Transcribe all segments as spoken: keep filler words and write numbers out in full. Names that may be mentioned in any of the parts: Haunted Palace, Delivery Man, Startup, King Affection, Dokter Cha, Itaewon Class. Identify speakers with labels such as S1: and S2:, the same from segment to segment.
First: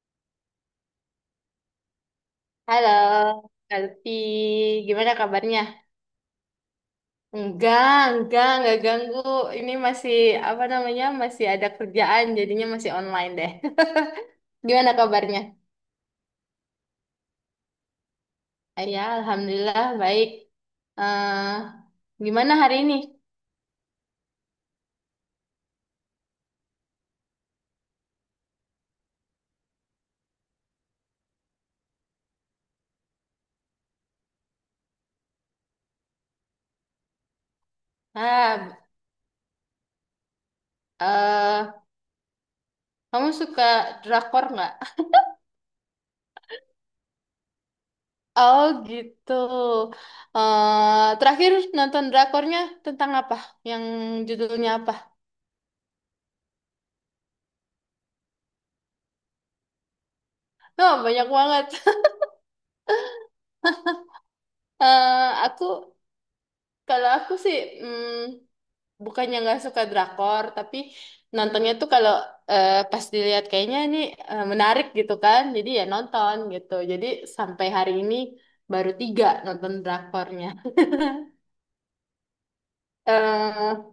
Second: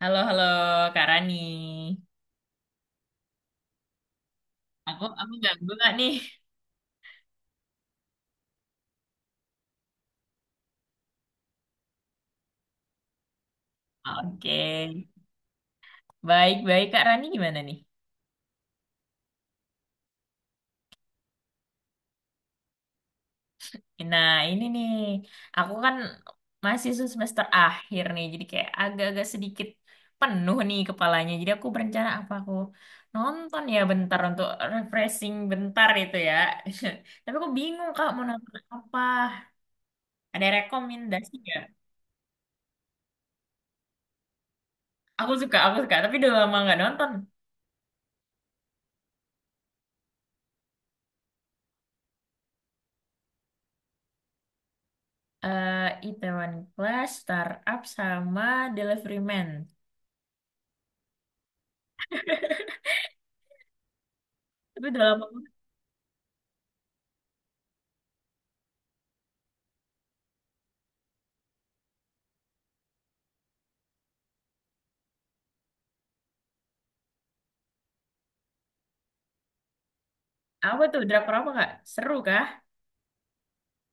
S1: Halo, halo Kak Rani.
S2: Halo, Kalpi.
S1: Aku
S2: Gimana
S1: aku
S2: kabarnya?
S1: ganggu nggak nih?
S2: Enggak, enggak, enggak ganggu. Ini masih apa namanya? Masih ada kerjaan, jadinya masih online deh.
S1: Oke.
S2: Gimana kabarnya?
S1: Baik-baik Kak Rani gimana nih?
S2: Ah, Ya, alhamdulillah baik. eh Gimana hari ini?
S1: Nah, ini nih. Aku kan masih semester akhir nih, jadi kayak agak-agak sedikit penuh nih kepalanya. Jadi aku berencana apa aku nonton ya bentar untuk refreshing bentar itu ya. Tapi aku bingung Kak mau nonton
S2: Ah,
S1: apa. Ada rekomendasi nggak?
S2: eh Kamu suka drakor nggak?
S1: Aku suka, aku suka, tapi udah lama nggak nonton.
S2: Oh, gitu. Eh terakhir nonton drakornya tentang apa? Yang judulnya apa?
S1: eh Itaewon Class, Startup, sama Delivery Man.
S2: Oh, banyak banget.
S1: Tapi udah lama
S2: eh
S1: banget.
S2: aku Kalau aku sih, mm, bukannya nggak suka drakor, tapi nontonnya tuh kalau eh, pas dilihat kayaknya ini eh, menarik gitu kan, jadi ya nonton gitu. Jadi sampai hari ini baru tiga nonton drakornya.
S1: Apa tuh? Drakor apa, Kak? Seru kah?
S2: eh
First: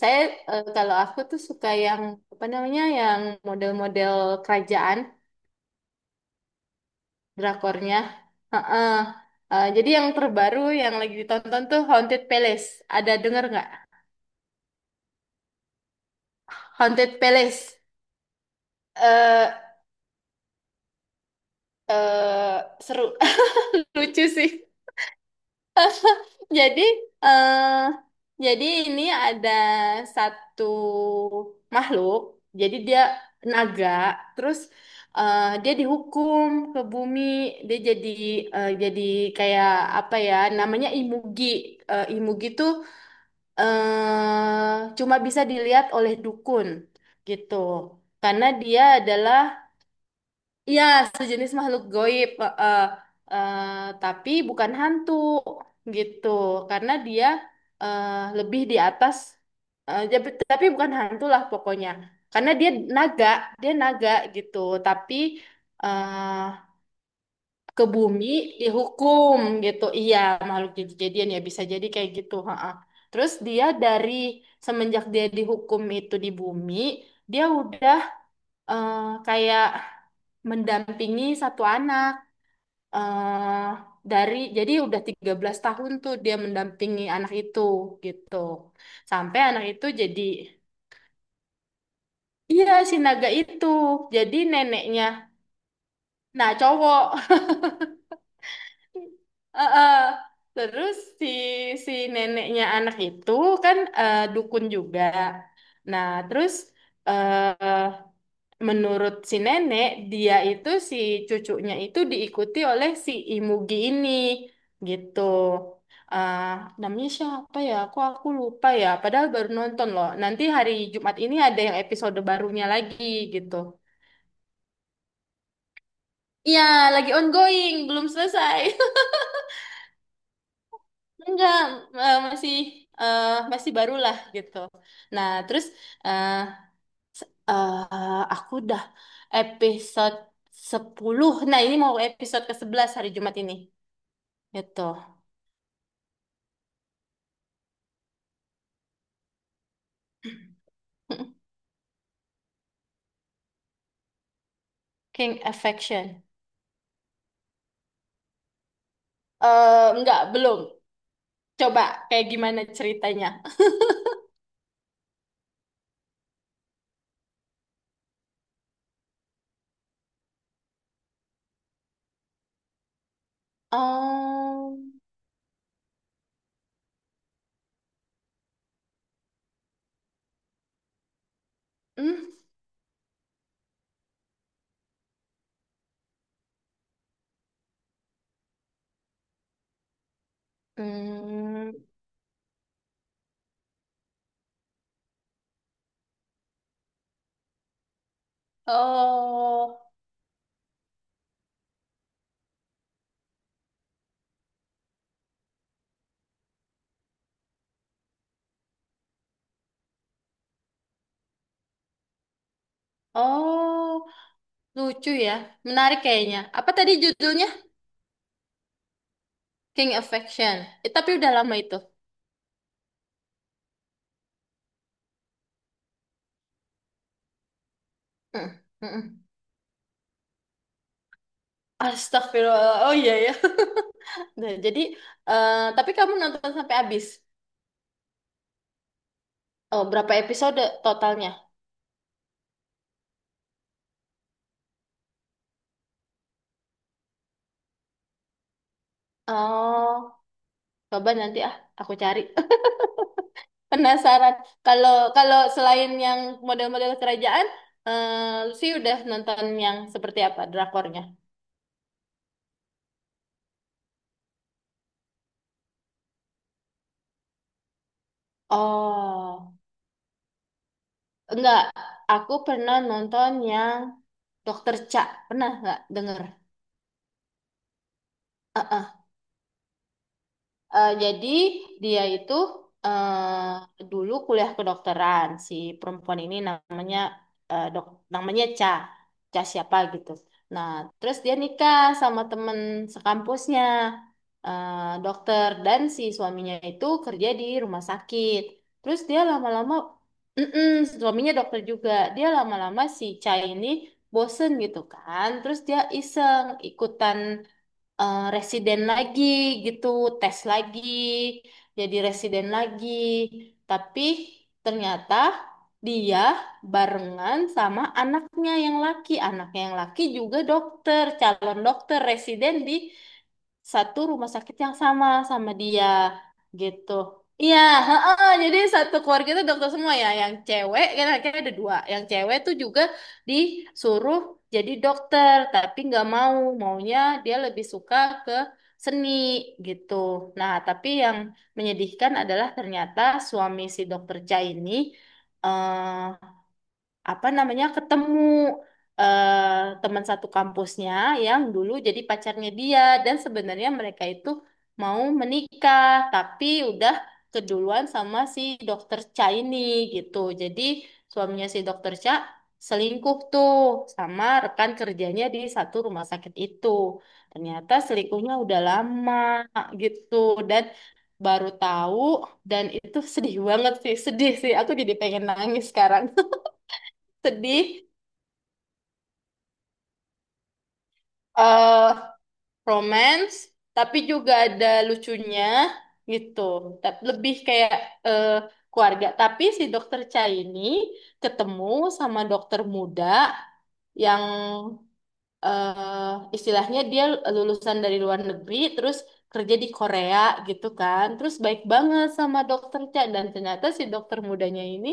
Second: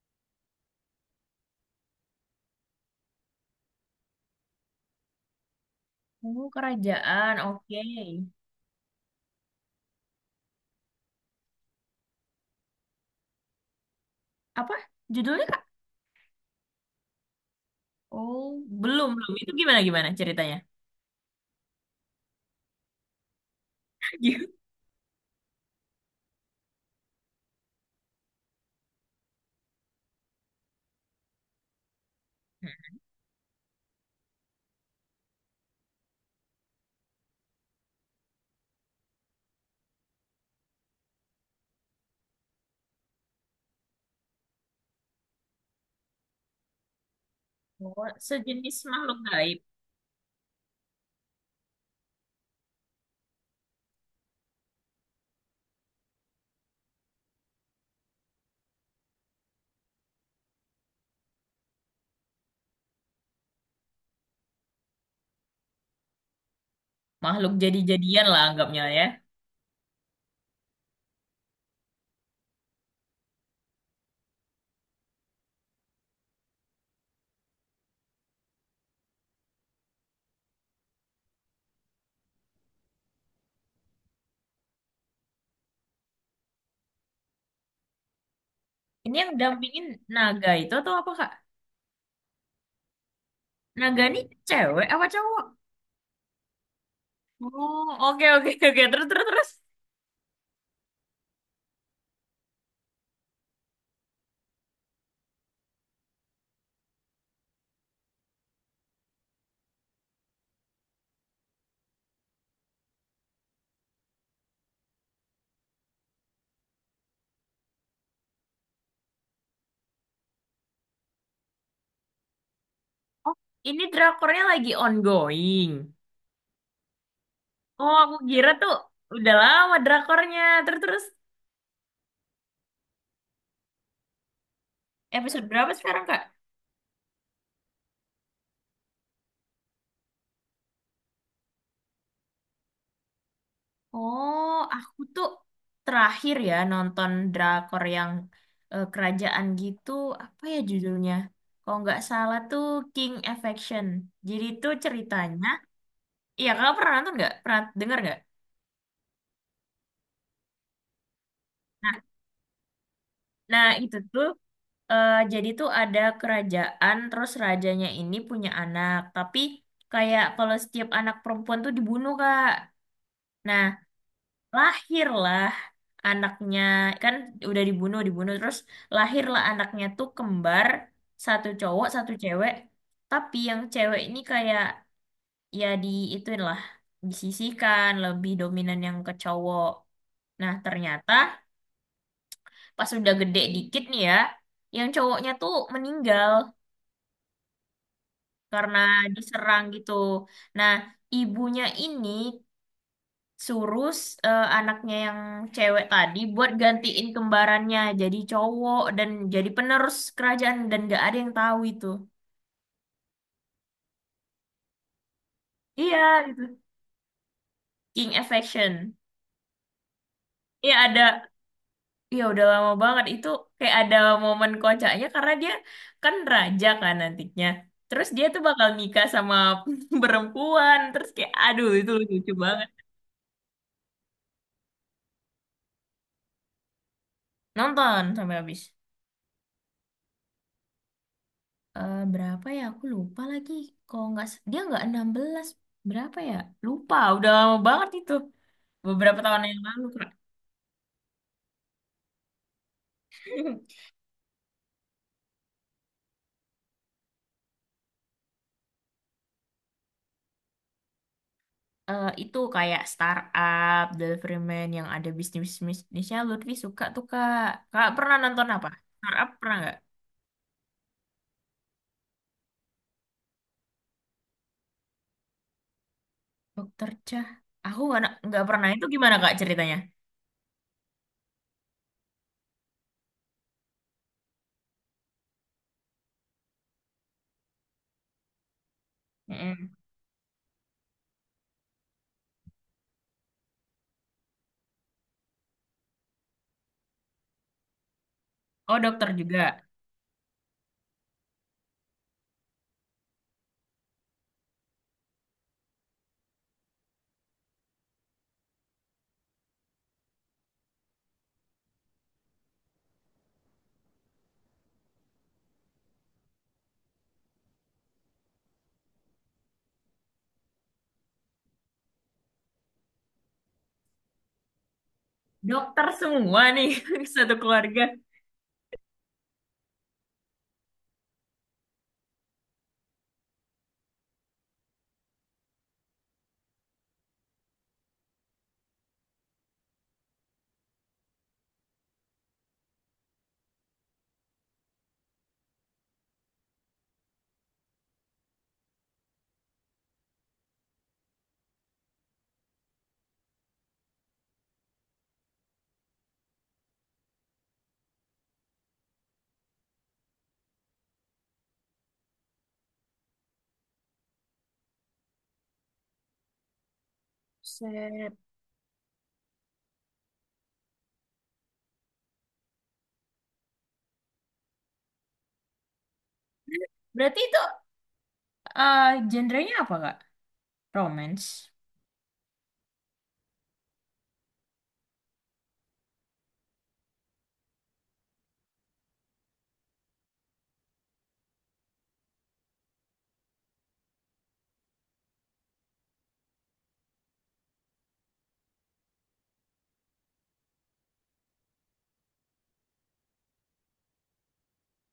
S2: saya eh, Kalau aku tuh suka yang apa namanya, yang model-model kerajaan
S1: Oh, kerajaan. Oke.
S2: drakornya. Heeh. Eh, jadi yang terbaru yang lagi ditonton tuh Haunted Palace. Ada denger nggak?
S1: Apa judulnya, Kak?
S2: Haunted Palace.
S1: Oh, belum, belum. Itu
S2: Eh,
S1: gimana gimana ceritanya?
S2: eh Seru, lucu
S1: Gitu.
S2: sih, jadi eh jadi ini ada satu makhluk, jadi dia naga. Terus eh dia dihukum ke bumi, dia jadi eh, jadi kayak apa ya, namanya imugi. Eh, imugi tuh eh cuma bisa dilihat oleh dukun gitu,
S1: Oh,
S2: karena
S1: sejenis
S2: dia
S1: makhluk
S2: adalah,
S1: gaib.
S2: iya, sejenis makhluk goib, eh, eh, eh, tapi bukan hantu gitu, karena dia eh, lebih di atas, eh, jap- tapi bukan hantu lah pokoknya, karena dia naga, dia naga gitu, tapi eh,
S1: Makhluk
S2: ke
S1: jadi-jadian
S2: bumi
S1: lah anggapnya ya.
S2: dihukum gitu, iya, makhluk jadi-jadian ya bisa jadi kayak gitu, heeh. Terus dia dari semenjak dia dihukum itu di bumi, dia udah eh, kayak mendampingi satu anak eh dari, jadi udah tiga belas tahun tuh dia mendampingi anak itu gitu.
S1: Ini yang
S2: Sampai anak
S1: dampingin
S2: itu jadi,
S1: naga itu atau apa, Kak?
S2: iya si naga itu.
S1: Naga ini
S2: Jadi
S1: cewek
S2: neneknya.
S1: apa cowok?
S2: Nah, cowok.
S1: Oh, oke oke oke. Terus terus terus.
S2: Eh, eh. Terus si si neneknya anak itu kan eh, dukun juga. Nah, terus eh menurut si nenek, dia itu si cucunya itu diikuti oleh si Imugi ini gitu. ah Namanya siapa ya? Aku aku lupa ya. Padahal baru nonton loh. Nanti hari Jumat ini ada yang episode barunya lagi
S1: Oh,
S2: gitu.
S1: ini drakornya lagi ongoing.
S2: Iya, lagi ongoing,
S1: Oh,
S2: belum
S1: aku kira
S2: selesai.
S1: tuh udah lama drakornya. Terus terus
S2: Enggak, eh, masih eh, masih barulah gitu. Nah,
S1: episode
S2: terus
S1: berapa sekarang, Kak?
S2: eh eh, aku udah episode sepuluh. Nah, ini mau episode ke sebelas hari Jumat ini.
S1: Oh,
S2: Gitu.
S1: aku tuh terakhir ya nonton drakor yang eh, kerajaan gitu. Apa ya judulnya? Kalau nggak salah tuh King Affection. Jadi tuh
S2: King
S1: ceritanya,
S2: Affection.
S1: iya kakak pernah nonton nggak? Pernah dengar nggak?
S2: Eh enggak, belum. Coba
S1: Nah,
S2: kayak gimana ceritanya?
S1: nah itu tuh eh, jadi tuh ada kerajaan, terus rajanya ini punya anak, tapi kayak kalau setiap anak perempuan tuh dibunuh, Kak. Nah,
S2: Um,
S1: lahirlah anaknya kan udah dibunuh dibunuh terus lahirlah anaknya tuh kembar satu cowok satu
S2: hmm,
S1: cewek tapi yang cewek ini kayak ya di ituin lah disisihkan lebih dominan yang ke cowok nah ternyata
S2: hmm,
S1: pas udah gede dikit nih ya yang cowoknya tuh meninggal karena diserang
S2: oh,
S1: gitu nah ibunya ini suruh s- eh, anaknya yang cewek tadi buat gantiin kembarannya jadi cowok dan jadi penerus kerajaan dan gak ada yang tahu itu.
S2: oh, lucu ya,
S1: Iya,
S2: menarik kayaknya.
S1: itu
S2: Apa tadi judulnya?
S1: King Affection.
S2: King Affection.
S1: Iya
S2: Eh,
S1: ada,
S2: tapi udah lama itu.
S1: ya udah lama banget itu kayak ada momen kocaknya karena dia kan raja kan nantinya. Terus dia tuh
S2: Hmm,
S1: bakal nikah
S2: hmm.
S1: sama perempuan. Terus kayak aduh itu lucu banget.
S2: Astagfirullah. Oh iya ya. Nah, jadi, eh tapi kamu nonton sampai habis.
S1: Nonton sampai habis.
S2: Oh, berapa episode totalnya?
S1: eh, berapa ya? Aku lupa lagi. Kalau nggak s- dia nggak enam belas berapa ya? Lupa. Udah lama banget itu. Beberapa tahun yang lalu, Kak.
S2: Oh, coba nanti, ah, aku cari. Penasaran. Kalau kalau selain yang model-model kerajaan, eh, Lucy udah nonton yang seperti apa drakornya?
S1: Eh, itu kayak startup, deliveryman yang ada bisnis-bisnisnya Lutfi suka tuh Kak. Kak pernah nonton apa? Startup
S2: Oh,
S1: pernah nggak?
S2: enggak. Aku pernah nonton yang Dokter Cha. Pernah nggak denger?
S1: Dokter Cah. Aku nggak na- nggak pernah. Itu gimana Kak ceritanya?
S2: Eh, jadi dia itu eh, dulu kuliah kedokteran. Si perempuan ini namanya eh, dok, namanya Ca, Ca siapa
S1: Mm-mm.
S2: gitu. Nah, terus dia nikah sama temen sekampusnya, eh, dokter, dan si suaminya itu kerja di rumah sakit.
S1: Oh
S2: Terus
S1: dokter
S2: dia
S1: juga.
S2: lama-lama, mm-mm, suaminya dokter juga. Dia lama-lama si Ca ini bosen gitu kan. Terus dia iseng ikutan eh, residen lagi gitu, tes lagi, jadi residen lagi. Tapi ternyata dia barengan sama anaknya yang laki. Anaknya yang laki juga dokter, calon dokter residen di satu rumah sakit yang sama sama dia
S1: Dokter semua nih
S2: gitu.
S1: satu
S2: Iya,
S1: keluarga.
S2: heeh, jadi satu keluarga itu dokter semua ya. Yang cewek kan akhirnya ada dua. Yang cewek tuh juga disuruh jadi dokter, tapi nggak mau, maunya dia lebih suka ke seni gitu. Nah, tapi yang menyedihkan adalah ternyata suami si dokter Cha ini eh, apa namanya ketemu eh, teman satu kampusnya yang dulu jadi pacarnya dia, dan sebenarnya mereka itu mau menikah tapi udah keduluan sama si dokter Cha ini gitu. Jadi suaminya si dokter Cha selingkuh tuh sama rekan kerjanya di satu rumah sakit itu. Ternyata
S1: Set.
S2: selingkuhnya udah lama gitu dan baru tahu, dan itu sedih banget sih, sedih sih. Aku jadi pengen nangis sekarang,
S1: Berarti itu
S2: sedih,
S1: eh genrenya apa Kak? Romance.
S2: eh romance, tapi juga ada lucunya gitu. Tapi lebih kayak eh, keluarga. Tapi si dokter Cha ini ketemu sama dokter muda yang eh istilahnya dia lulusan dari luar negeri, terus kerja di Korea gitu kan, terus baik banget sama dokter Cha, dan ternyata si dokter mudanya ini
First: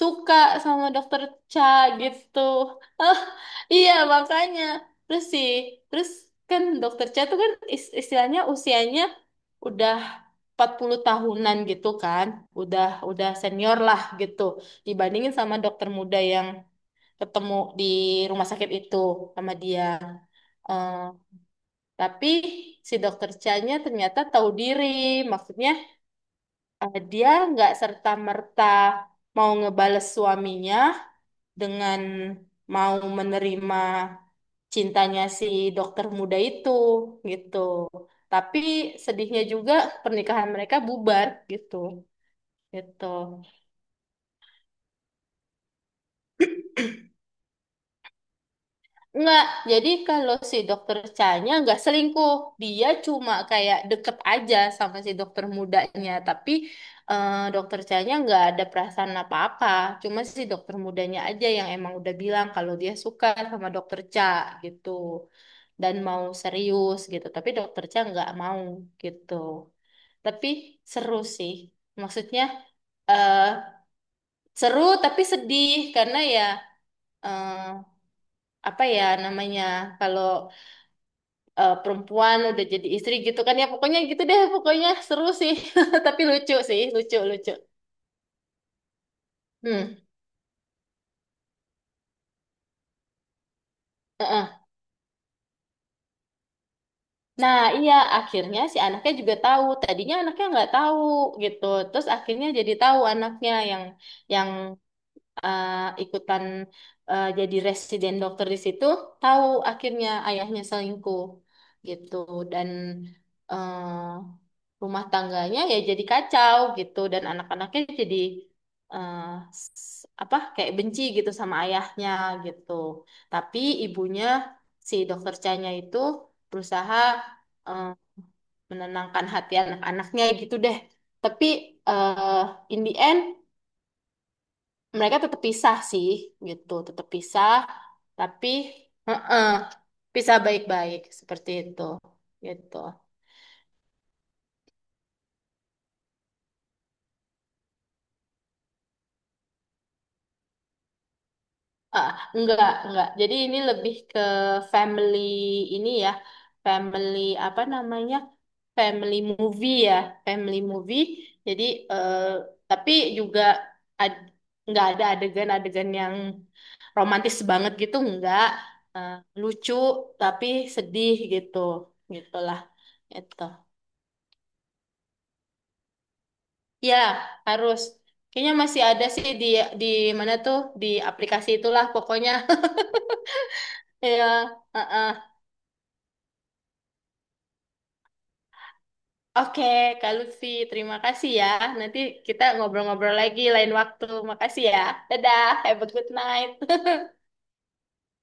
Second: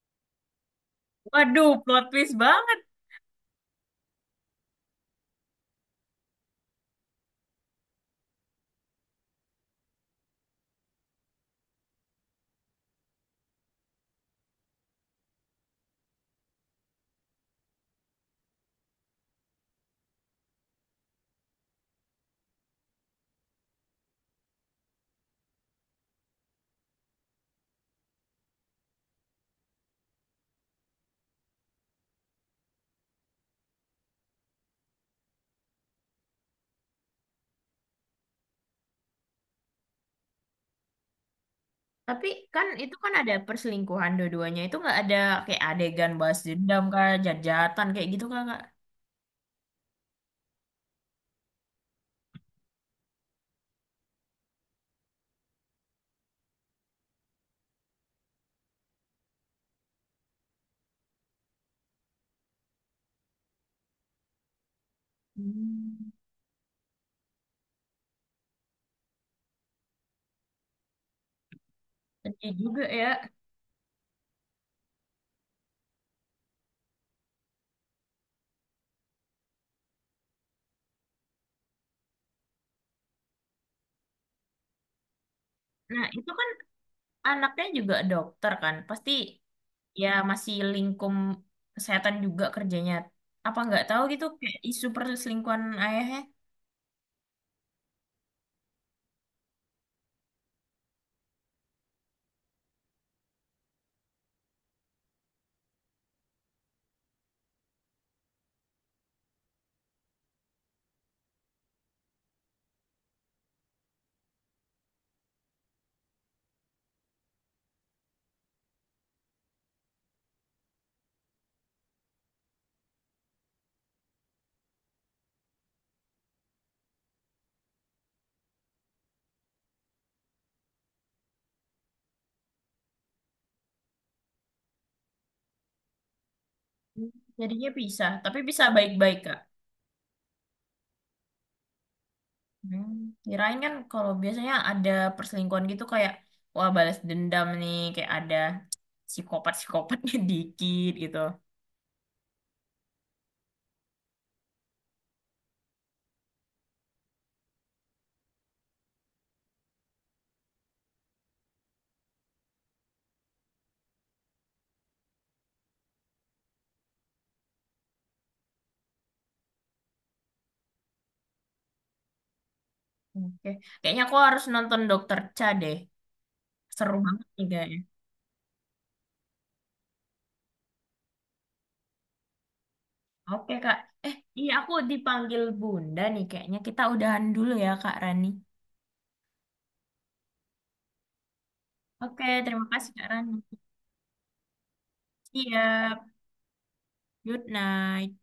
S2: suka sama dokter Cha
S1: Waduh, plot twist
S2: gitu.
S1: banget.
S2: Ah, iya, makanya terus sih terus kan dokter Cha tuh kan is- istilahnya usianya udah empat puluh tahunan gitu kan, udah udah senior lah gitu, dibandingin sama dokter muda yang ketemu di rumah sakit itu sama dia. Eh, tapi si dokter Chanya ternyata tahu diri, maksudnya eh, dia nggak serta-merta mau ngebales suaminya dengan mau menerima cintanya si dokter muda itu gitu. Tapi sedihnya juga pernikahan mereka bubar gitu.
S1: Tapi kan itu
S2: Gitu.
S1: kan ada perselingkuhan dua-duanya. Itu nggak ada kayak adegan balas dendam kak, jat-jatan kayak gitu kak, Kak.
S2: Enggak, jadi kalau si dokter Chanya enggak selingkuh. Dia cuma kayak deket aja sama si dokter mudanya. Tapi eh, dokter Chanya enggak ada perasaan apa-apa. Cuma si dokter mudanya aja yang emang udah bilang kalau dia suka sama dokter Cha gitu. Dan
S1: Hmm,
S2: mau serius gitu. Tapi dokter Cha enggak mau gitu. Tapi seru sih. Maksudnya
S1: sedih juga ya.
S2: eh seru tapi sedih, karena ya eh, apa ya namanya, kalau eh, perempuan udah jadi istri gitu kan, ya pokoknya gitu deh, pokoknya seru sih.
S1: Nah
S2: Tapi
S1: itu kan
S2: lucu sih, lucu lucu.
S1: anaknya juga dokter kan. Pasti
S2: Hmm,
S1: ya masih lingkup kesehatan juga kerjanya. Apa nggak tahu gitu
S2: heeh.
S1: kayak isu perselingkuhan ayahnya.
S2: Nah iya, akhirnya si anaknya juga tahu, tadinya anaknya nggak tahu gitu, terus akhirnya jadi tahu, anaknya yang yang eh, ikutan eh, jadi residen dokter di situ tahu akhirnya ayahnya selingkuh gitu. Dan eh, rumah tangganya ya jadi kacau gitu, dan anak-anaknya jadi eh, s- apa kayak benci gitu sama ayahnya gitu. Tapi ibunya si dokter Chanya itu berusaha eh, menenangkan hati anak-anaknya gitu deh. Tapi eh in the end mereka tetap pisah sih gitu, tetap
S1: Hmm,
S2: pisah.
S1: jadinya bisa. Tapi
S2: Tapi
S1: bisa baik-baik kak.
S2: heeh, pisah baik-baik seperti itu gitu.
S1: Hmm, kirain kan kalau biasanya ada perselingkuhan gitu kayak wah balas dendam nih kayak ada psikopat-psikopatnya dikit gitu.
S2: ah enggak enggak jadi ini lebih ke family, ini ya, family apa namanya, family movie ya, family movie. Jadi eh, tapi juga ad- enggak ada adegan-adegan yang romantis banget gitu, enggak. Eh, Lucu tapi sedih gitu, gitulah itu.
S1: Oke, kayaknya aku harus nonton Dokter Cha deh. Seru
S2: Ya,
S1: banget nih kayaknya.
S2: harus. Kayaknya masih ada sih di di mana tuh, di aplikasi itulah pokoknya.
S1: Oke Kak. Eh, iya
S2: Ya,
S1: aku
S2: heeh.
S1: dipanggil Bunda nih kayaknya. Kita udahan dulu ya Kak Rani.
S2: Oke, Kak Lutfi, terima kasih ya. Nanti
S1: Oke,
S2: kita
S1: terima kasih Kak
S2: ngobrol-ngobrol
S1: Rani.
S2: lagi lain waktu. Makasih ya. Dadah, have a
S1: Siap.
S2: good night.
S1: Good night.